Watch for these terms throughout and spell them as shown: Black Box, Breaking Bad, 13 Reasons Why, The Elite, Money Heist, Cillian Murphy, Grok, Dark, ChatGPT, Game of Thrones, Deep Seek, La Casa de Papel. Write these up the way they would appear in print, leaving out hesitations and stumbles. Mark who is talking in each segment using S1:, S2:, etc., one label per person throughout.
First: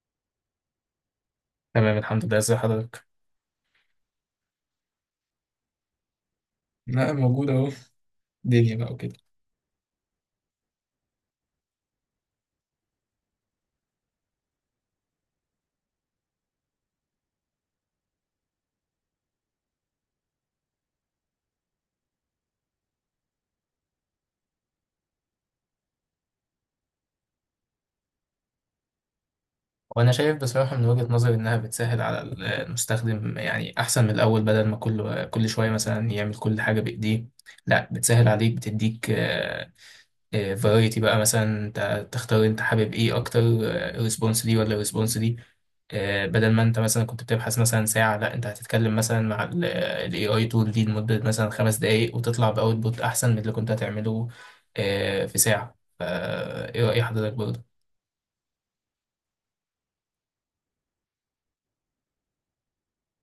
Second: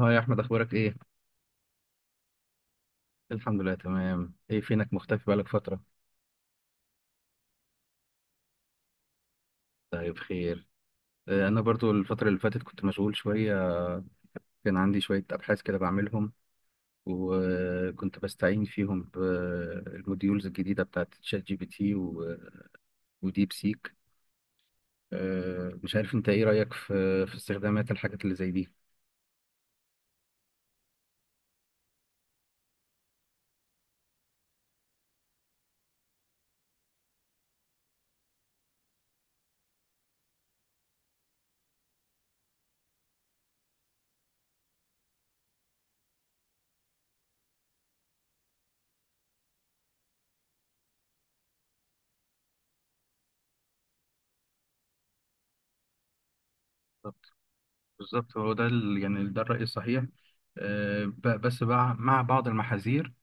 S1: اه يا احمد، اخبارك ايه؟
S2: تمام الحمد لله، ازي حضرتك.
S1: الحمد لله، تمام. ايه فينك مختفي بقالك فتره؟
S2: لا موجود اهو. دنيا بقى وكده.
S1: طيب، خير. انا برضو الفتره اللي فاتت كنت مشغول شويه. كان عندي شويه ابحاث كده بعملهم، وكنت بستعين فيهم بالموديولز الجديده بتاعت شات جي بي تي وديب سيك. مش عارف انت ايه رايك في استخدامات الحاجات اللي زي دي.
S2: وانا شايف بصراحة من وجهة نظري انها بتسهل على المستخدم، يعني احسن من الاول. بدل ما كل شوية مثلا يعمل كل حاجة بايديه، لا بتسهل عليك. بتديك فرايتي بقى مثلا انت تختار انت حابب ايه اكتر، ريسبونس دي ولا ريسبونس دي. بدل ما انت مثلا كنت بتبحث مثلا ساعة، لا انت هتتكلم مثلا مع الاي اي تول دي لمدة مثلا خمس دقايق وتطلع باوتبوت احسن من اللي كنت هتعمله في ساعة. فا ايه رأي
S1: بالظبط،
S2: حضرتك برضه؟
S1: بالظبط، هو ده يعني ده الرأي الصحيح. بس بقى مع بعض المحاذير،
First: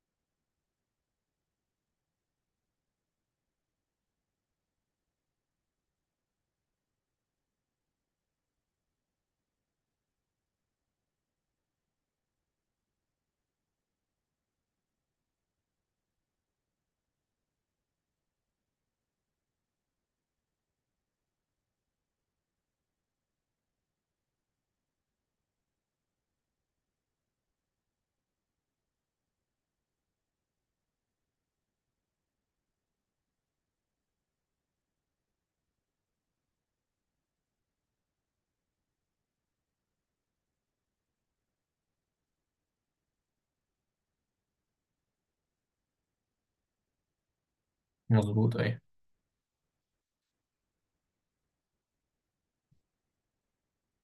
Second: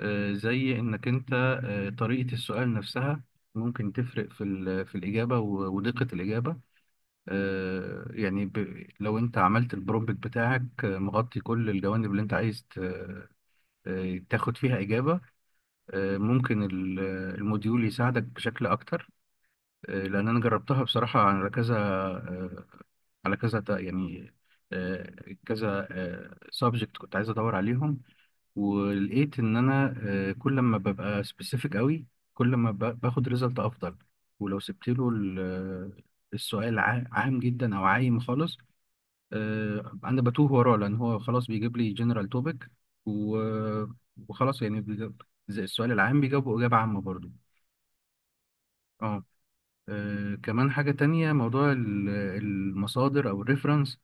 S1: زي انك انت، طريقة السؤال نفسها ممكن تفرق في في الإجابة ودقة الإجابة. يعني لو انت عملت البرومبت بتاعك مغطي كل الجوانب اللي انت عايز تاخد فيها إجابة، ممكن الموديول يساعدك بشكل أكتر. لأن أنا جربتها بصراحة على كذا، على يعني كذا سبجكت كنت عايز ادور عليهم، ولقيت ان انا كل ما ببقى سبيسيفيك قوي، كل ما باخد ريزلت افضل. ولو سبت له السؤال عام جدا او عايم خالص، انا بتوه وراه لان هو خلاص بيجيب لي جنرال توبيك، وخلاص يعني زي السؤال العام بيجاوبه اجابه عامه برضو.
S2: مظبوط ايه.
S1: اه. كمان حاجه تانية، موضوع المصادر او الريفرنس.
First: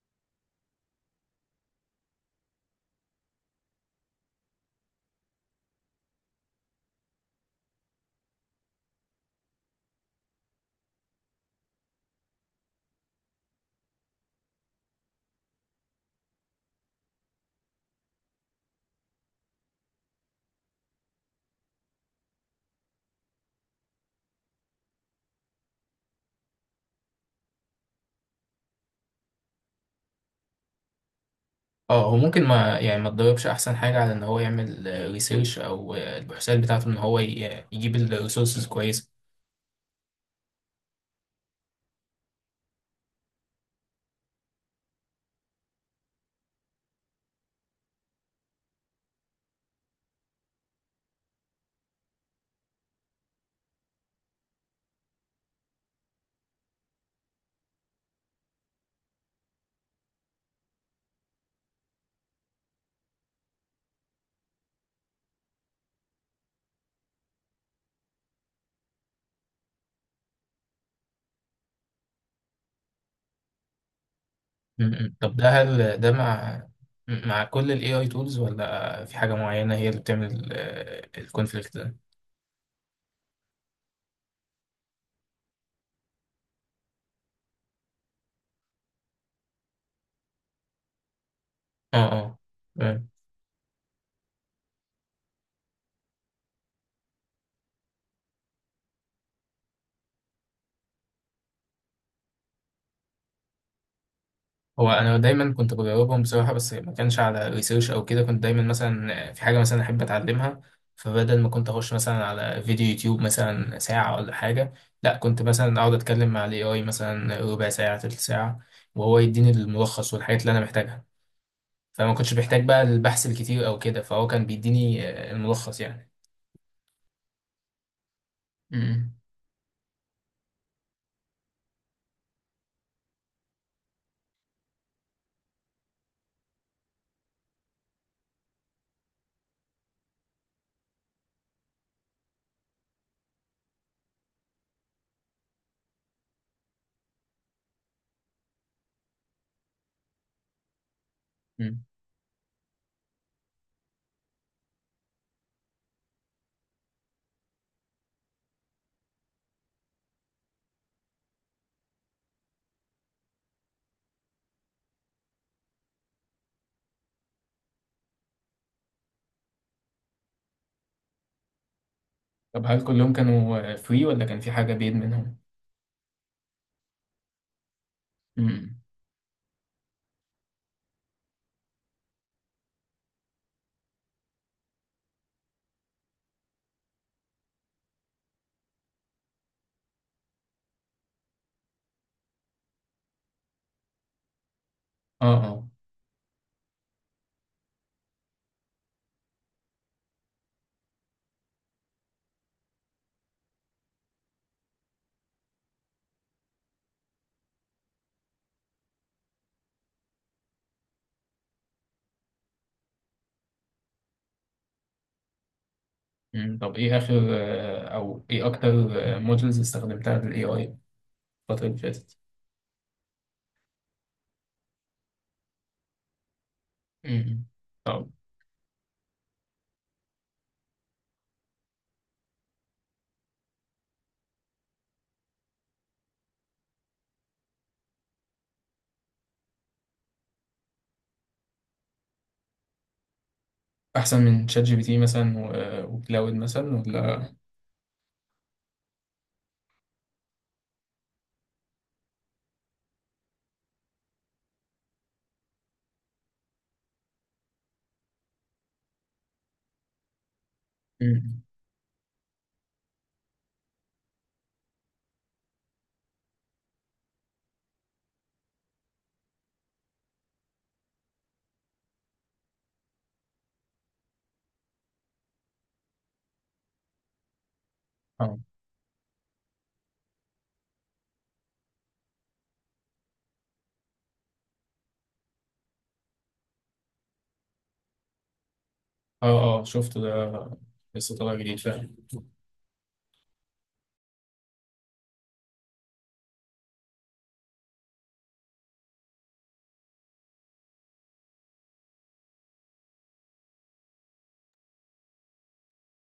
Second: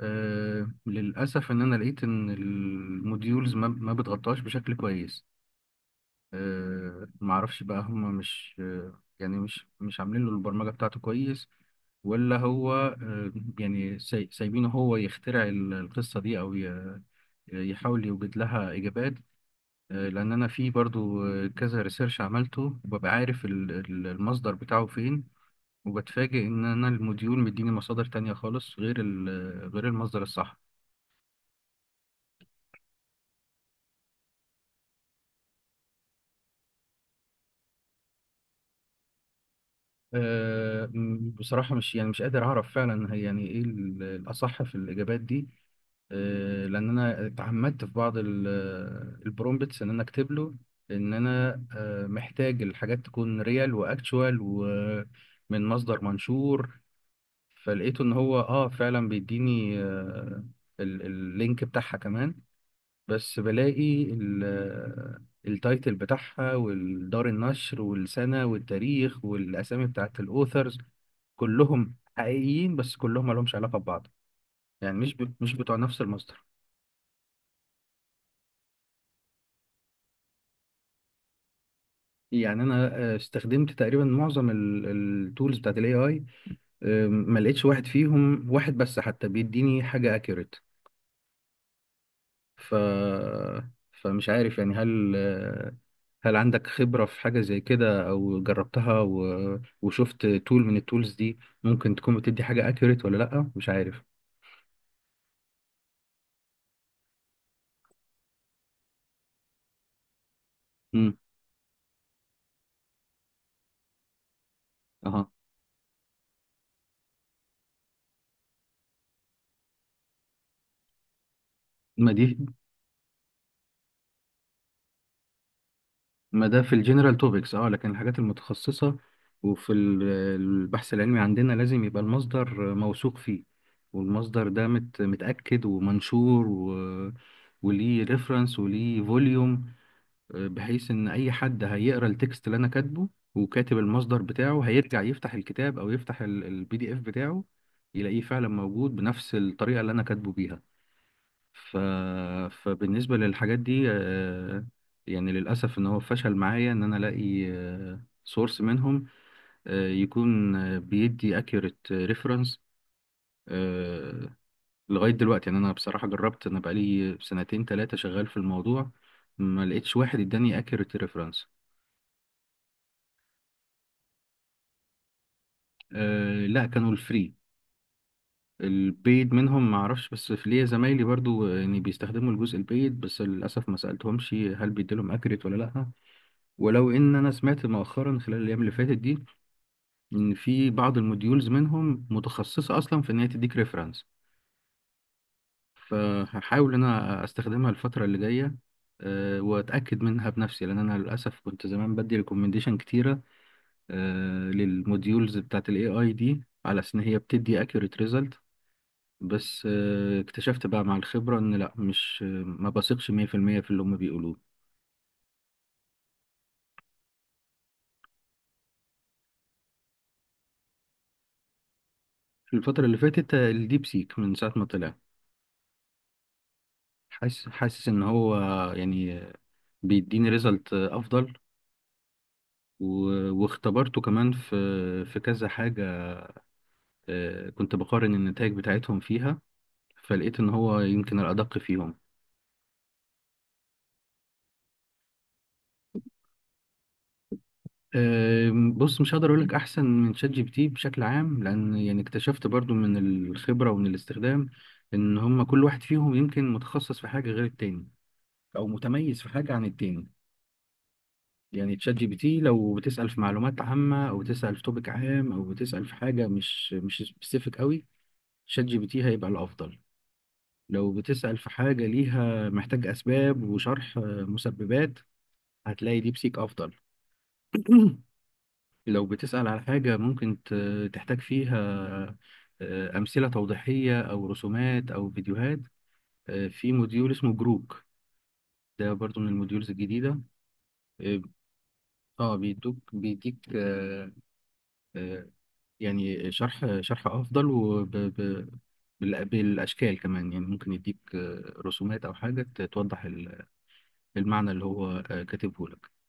S1: للاسف ان انا لقيت ان الموديولز ما بتغطاش بشكل كويس. معرفش بقى هم مش، يعني مش عاملين له البرمجة بتاعته كويس، ولا هو يعني سايبينه هو يخترع القصة دي، أو يحاول يوجد لها إجابات. لأن أنا في برضو كذا ريسيرش عملته، وببقى عارف المصدر بتاعه فين، وبتفاجئ إن أنا الموديول مديني مصادر تانية خالص غير غير المصدر الصح.
S2: اه، هو ممكن ما يعني ما تدربش احسن حاجة على ان هو يعمل ريسيرش او البحوثات بتاعته ان هو يجيب الريسورسز كويسة.
S1: بصراحة مش يعني مش قادر أعرف فعلا هي يعني إيه الأصح في الإجابات دي. لان انا تعمدت في بعض البرومبتس ان انا اكتب له ان انا محتاج الحاجات تكون ريال واكتشوال ومن مصدر منشور. فلقيته ان هو اه فعلا بيديني اللينك بتاعها كمان. بس بلاقي التايتل بتاعها والدار النشر والسنة والتاريخ والاسامي بتاعت الاوثرز كلهم حقيقيين، بس كلهم مالهمش علاقة ببعض. يعني
S2: مم. طب ده،
S1: مش بتوع
S2: هل
S1: نفس
S2: ده
S1: المصدر.
S2: مع مع كل ال AI tools ولا في حاجة معينة هي اللي بتعمل الكونفليكت ده؟
S1: يعني انا استخدمت تقريبا معظم التولز بتاعت الاي اي، ما لقيتش واحد فيهم، واحد بس حتى، بيديني حاجه اكيوريت.
S2: اه اه.
S1: ف
S2: تمام.
S1: فمش عارف يعني، هل هل عندك خبره في حاجه زي كده او جربتها، وشفت تول من التولز دي ممكن تكون بتدي حاجه اكيوريت ولا لا؟ مش عارف.
S2: هو أنا دايما كنت بجاوبهم بصراحة، بس ما كانش على ريسيرش أو كده. كنت دايما مثلا في حاجة مثلا أحب أتعلمها،
S1: امم.
S2: فبدل ما كنت أخش مثلا على فيديو يوتيوب مثلا ساعة ولا حاجة، لا
S1: اها.
S2: كنت مثلا أقعد أتكلم مع ال AI مثلا ربع ساعة تلت ساعة وهو يديني الملخص والحاجات اللي أنا محتاجها.
S1: ما
S2: فما كنتش
S1: دي
S2: بحتاج بقى البحث الكتير أو كده، فهو كان بيديني الملخص يعني.
S1: ما ده في الجنرال توبكس، اه، لكن الحاجات المتخصصة
S2: امم.
S1: وفي البحث العلمي عندنا لازم يبقى المصدر موثوق فيه، والمصدر ده متأكد ومنشور، وليه ريفرنس وليه فوليوم، بحيث ان اي حد هيقرا التكست اللي انا كاتبه وكاتب المصدر بتاعه، هيرجع يفتح الكتاب او يفتح البي دي اف بتاعه، يلاقيه فعلا موجود بنفس الطريقة اللي انا كاتبه بيها. ف...
S2: امم،
S1: فبالنسبة للحاجات دي يعني للأسف إن هو فشل معايا إن أنا ألاقي سورس منهم يكون بيدي accurate reference. آه، لغاية دلوقتي يعني أنا بصراحة جربت، أنا بقالي سنتين تلاتة شغال في الموضوع، ما لقيتش واحد إداني accurate reference.
S2: طب هل كلهم كانوا فري ولا كان في حاجة بيد منهم؟
S1: لا، كانوا الفري.
S2: امم.
S1: البيد منهم ما اعرفش، بس في ليا زمايلي برضو يعني بيستخدموا الجزء البيد، بس للاسف ما سالتهمش هل بيديلهم اكريت ولا لا. ولو ان انا سمعت مؤخرا خلال الايام اللي فاتت دي ان في بعض الموديولز منهم متخصصه اصلا في ان هي تديك ريفرنس،
S2: اه اه.
S1: فهحاول ان انا استخدمها الفتره اللي جايه، واتاكد منها بنفسي، لان انا للاسف كنت زمان بدي ريكومنديشن كتيره للموديولز بتاعت الاي اي دي على اساس ان هي بتدي اكيوريت ريزلت. بس اكتشفت بقى مع الخبره ان لا، مش، ما بثقش 100% في المية في اللي هم بيقولوه.
S2: امم، طب ايه اخر او ايه اكتر مودلز استخدمتها بالاي اي الفترة اللي فاتت؟
S1: في الفتره اللي فاتت الديب سيك من ساعه ما طلع
S2: امم.
S1: حاسس ان
S2: طب
S1: هو يعني بيديني ريزلت افضل. واختبرته كمان في في كذا حاجه، كنت بقارن النتائج بتاعتهم فيها، فلقيت ان هو يمكن الادق فيهم.
S2: احسن من شات جي بي تي مثلا وكلاود مثلا ولا؟
S1: بص، مش هقدر اقول لك احسن من شات جي بي تي بشكل عام، لان يعني اكتشفت برضو من الخبره ومن الاستخدام ان هم كل واحد فيهم يمكن متخصص في حاجه غير التاني، او متميز في حاجه عن التاني.
S2: امم.
S1: يعني تشات جي بي تي لو بتسال في معلومات عامه، او بتسال في توبيك عام، او بتسال في حاجه مش سبيسيفيك قوي، شات جي بي تي هيبقى الافضل. لو بتسأل في حاجة ليها، محتاج أسباب وشرح، مسببات، هتلاقي ديب سيك أفضل.
S2: اه
S1: لو بتسأل على حاجة ممكن تحتاج فيها أمثلة توضيحية أو رسومات أو فيديوهات، في موديول اسمه جروك، ده برضو من
S2: اه. اه
S1: الموديولز
S2: شفت
S1: الجديدة.
S2: ده، لسه
S1: اه.
S2: طالع جديد فعلا.
S1: آه، بيدوك بيديك آه، يعني شرح أفضل وبالأشكال كمان، يعني ممكن يديك رسومات أو حاجة توضح المعنى اللي هو كاتبه لك.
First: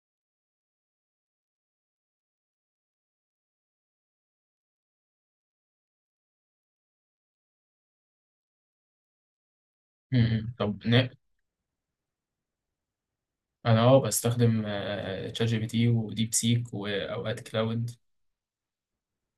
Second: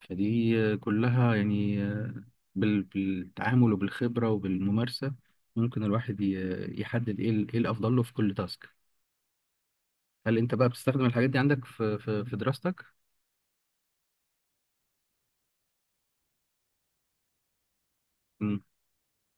S1: فدي كلها يعني بالتعامل وبالخبرة وبالممارسة ممكن الواحد يحدد ايه ايه الافضل له في كل تاسك. هل انت
S2: امم،
S1: بقى
S2: طب
S1: بتستخدم الحاجات دي عندك في دراستك؟
S2: انا اه بستخدم شات جي بي تي وديب سيك واوقات كلاود.
S1: مم.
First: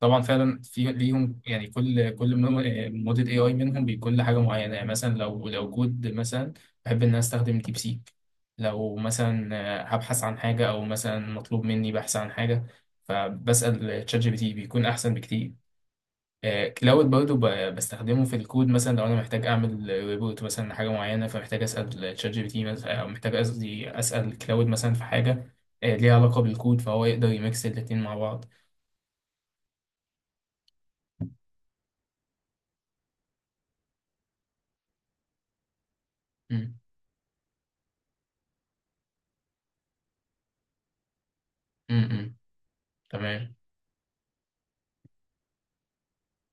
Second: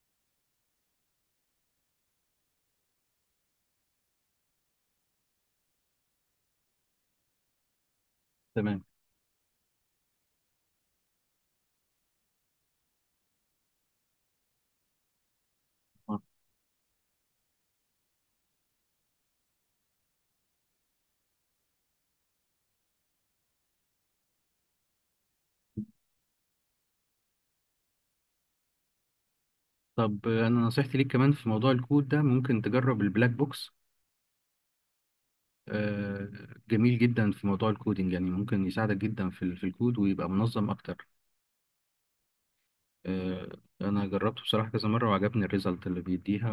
S2: طبعا فعلا في ليهم، يعني كل موديل اي اي منهم بيكون لحاجه معينه. يعني مثلا لو كود مثلا، بحب ان انا استخدم ديب سيك.
S1: تمام.
S2: لو مثلا هبحث عن حاجه او مثلا مطلوب مني بحث عن حاجه، فبسال تشات جي بي تي بيكون احسن بكتير.
S1: آه.
S2: كلاود برضه بستخدمه في الكود. مثلا لو انا محتاج اعمل ريبورت مثلا لحاجه معينه، فمحتاج اسال تشات جي بي تي مثلا، او محتاج قصدي اسال كلاود مثلا في حاجه ليها علاقه بالكود، فهو يقدر يميكس الاتنين مع بعض.
S1: طب انا نصيحتي ليك، كمان في موضوع الكود ده، ممكن تجرب البلاك بوكس، آه،
S2: م-
S1: جميل جدا في موضوع الكودينج، يعني ممكن يساعدك جدا في في الكود، ويبقى منظم اكتر.
S2: م- م. تمام.
S1: انا جربته بصراحة كذا مرة وعجبني الريزلت اللي بيديها،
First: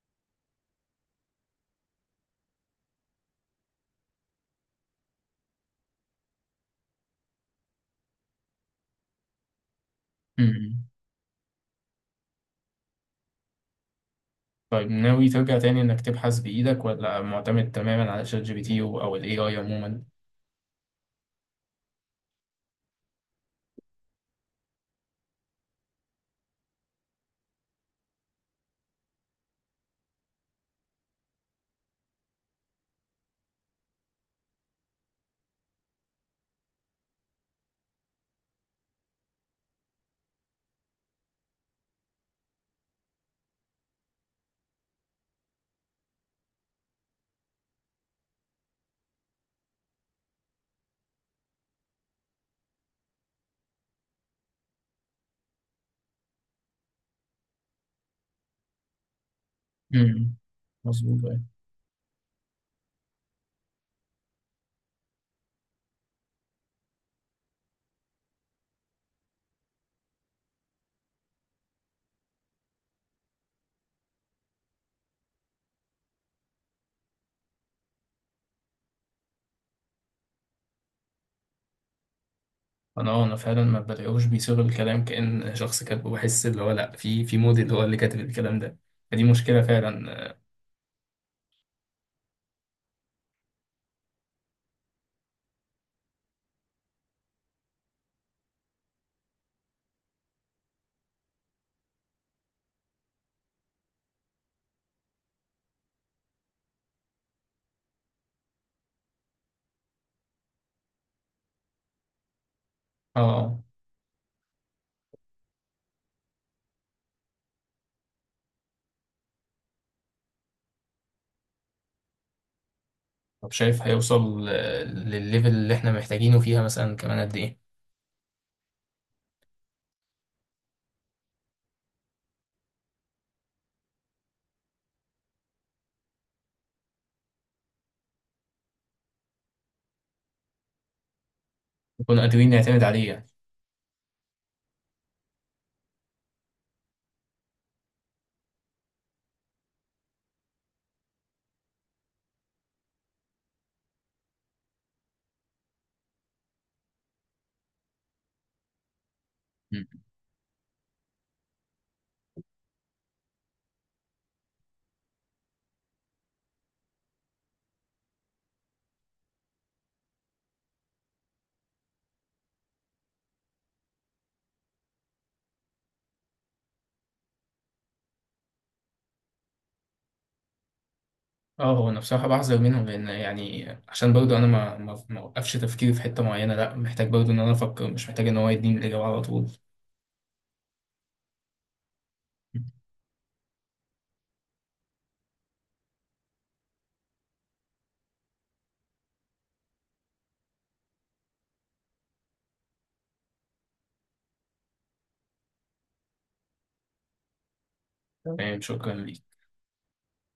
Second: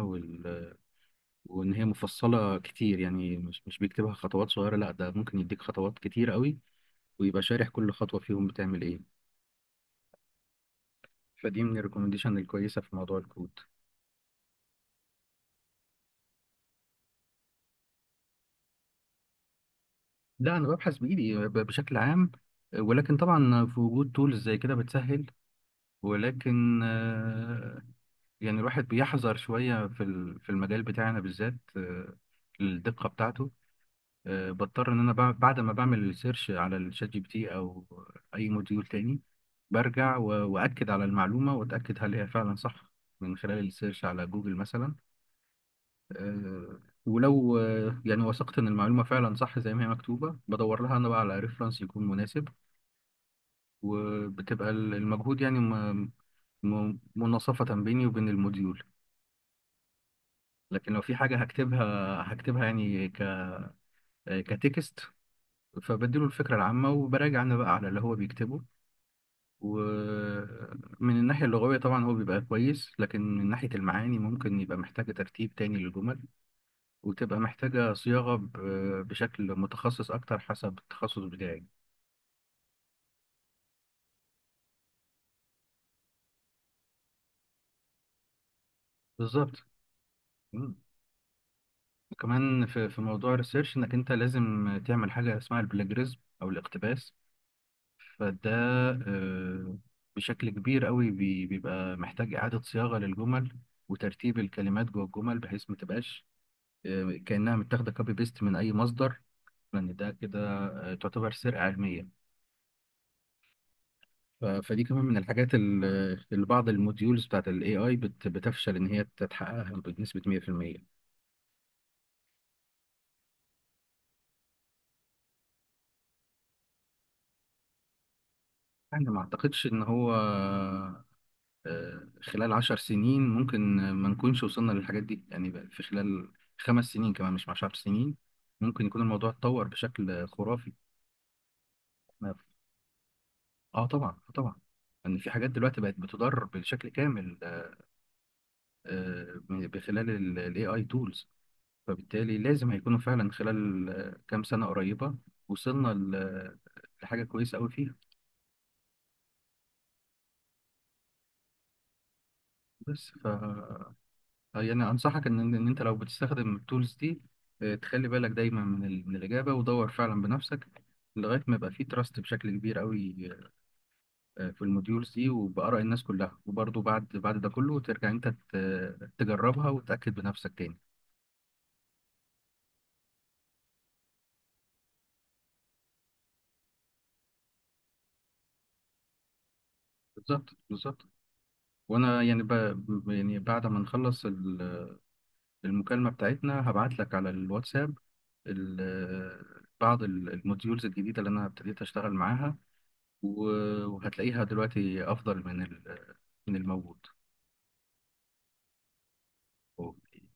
S1: وان هي مفصله كتير، يعني مش بيكتبها خطوات صغيره، لا ده ممكن يديك خطوات كتير قوي ويبقى شارح كل خطوه فيهم بتعمل ايه.
S2: امم،
S1: فدي من الريكومنديشن الكويسه في موضوع الكود.
S2: طيب ناوي ترجع تاني انك تبحث بايدك ولا معتمد تماما على شات جي بي تي او الاي اي عموما؟
S1: لا، انا ببحث بايدي بشكل عام، ولكن طبعا في وجود تولز زي كده بتسهل، ولكن يعني الواحد بيحذر شويه في في المجال بتاعنا بالذات، الدقه بتاعته بضطر ان انا بعد ما بعمل سيرش على الشات جي بي تي او اي موديول تاني، برجع واكد على المعلومه، واتاكد هل هي فعلا صح من خلال السيرش على جوجل مثلا. آه، ولو يعني وثقت ان المعلومه فعلا صح زي ما هي مكتوبه، بدور لها انا بقى على ريفرنس يكون مناسب، وبتبقى المجهود يعني مناصفه بيني وبين الموديول.
S2: امم.
S1: لكن لو في
S2: مظبوط
S1: حاجه
S2: أيوة.
S1: هكتبها، هكتبها يعني كتكست، فبديله الفكره العامه وبراجع انا بقى على اللي هو بيكتبه، ومن الناحية اللغوية طبعا هو بيبقى كويس، لكن من ناحية المعاني ممكن يبقى محتاجة ترتيب تاني للجمل، وتبقى محتاجة صياغة بشكل متخصص أكتر حسب التخصص بتاعي.
S2: انا انا فعلا ما بلاقيهوش بيصيغ الكلام كأن شخص كاتبه. بحس اللي هو لا، في موديل هو اللي كاتب الكلام ده. فدي مشكلة
S1: بالظبط.
S2: فعلا.
S1: مم. كمان في موضوع الريسيرش، إنك أنت لازم تعمل حاجة اسمها البلاجريزم أو الاقتباس، فده آه، بشكل كبير قوي بيبقى محتاج إعادة صياغة للجمل وترتيب الكلمات جوه الجمل بحيث ما تبقاش كأنها متاخدة كوبي بيست من أي مصدر، ان ده كده تعتبر سرقه علميه.
S2: اه. آه.
S1: فدي كمان من الحاجات اللي بعض الموديولز بتاعت الاي اي بتفشل ان هي تتحققها بنسبه 100%.
S2: طب شايف هيوصل للليفل اللي احنا محتاجينه فيها مثلا كمان قد ايه؟
S1: انا ما اعتقدش ان هو آه، خلال 10 سنين ممكن ما نكونش وصلنا للحاجات دي، يعني بقى في خلال 5 سنين، كمان مش 10 سنين، ممكن يكون الموضوع اتطور بشكل خرافي.
S2: نكون
S1: أنا-
S2: قادرين نعتمد عليه يعني.
S1: اه طبعا، طبعا. ان في حاجات دلوقتي بقت بتضرب بشكل كامل، بخلال الاي اي تولز، فبالتالي لازم هيكونوا فعلا خلال كام سنة قريبة وصلنا لحاجة كويسة أوي فيها. بس ف يعني أنصحك إن أنت لو بتستخدم التولز دي، تخلي بالك دايما من من الإجابة، ودور فعلا بنفسك لغاية ما يبقى فيه تراست بشكل كبير أوي في الموديولز دي وبآراء الناس كلها، وبرضه بعد ده كله ترجع أنت تجربها وتتأكد بنفسك تاني.
S2: اه، هو انا بصراحه بحذر منهم، لان يعني عشان برضه انا ما اوقفش تفكيري في حته معينه. لا محتاج برضه ان انا افكر، مش محتاج ان هو يديني الاجابه على طول.
S1: بالظبط، بالظبط. وأنا يعني يعني بعد ما نخلص المكالمة بتاعتنا هبعت لك على الواتساب بعض الموديولز الجديدة اللي أنا ابتديت أشتغل معاها، وهتلاقيها دلوقتي أفضل من من الموجود.
S2: تمام، شكرا ليك.
S1: أوكي.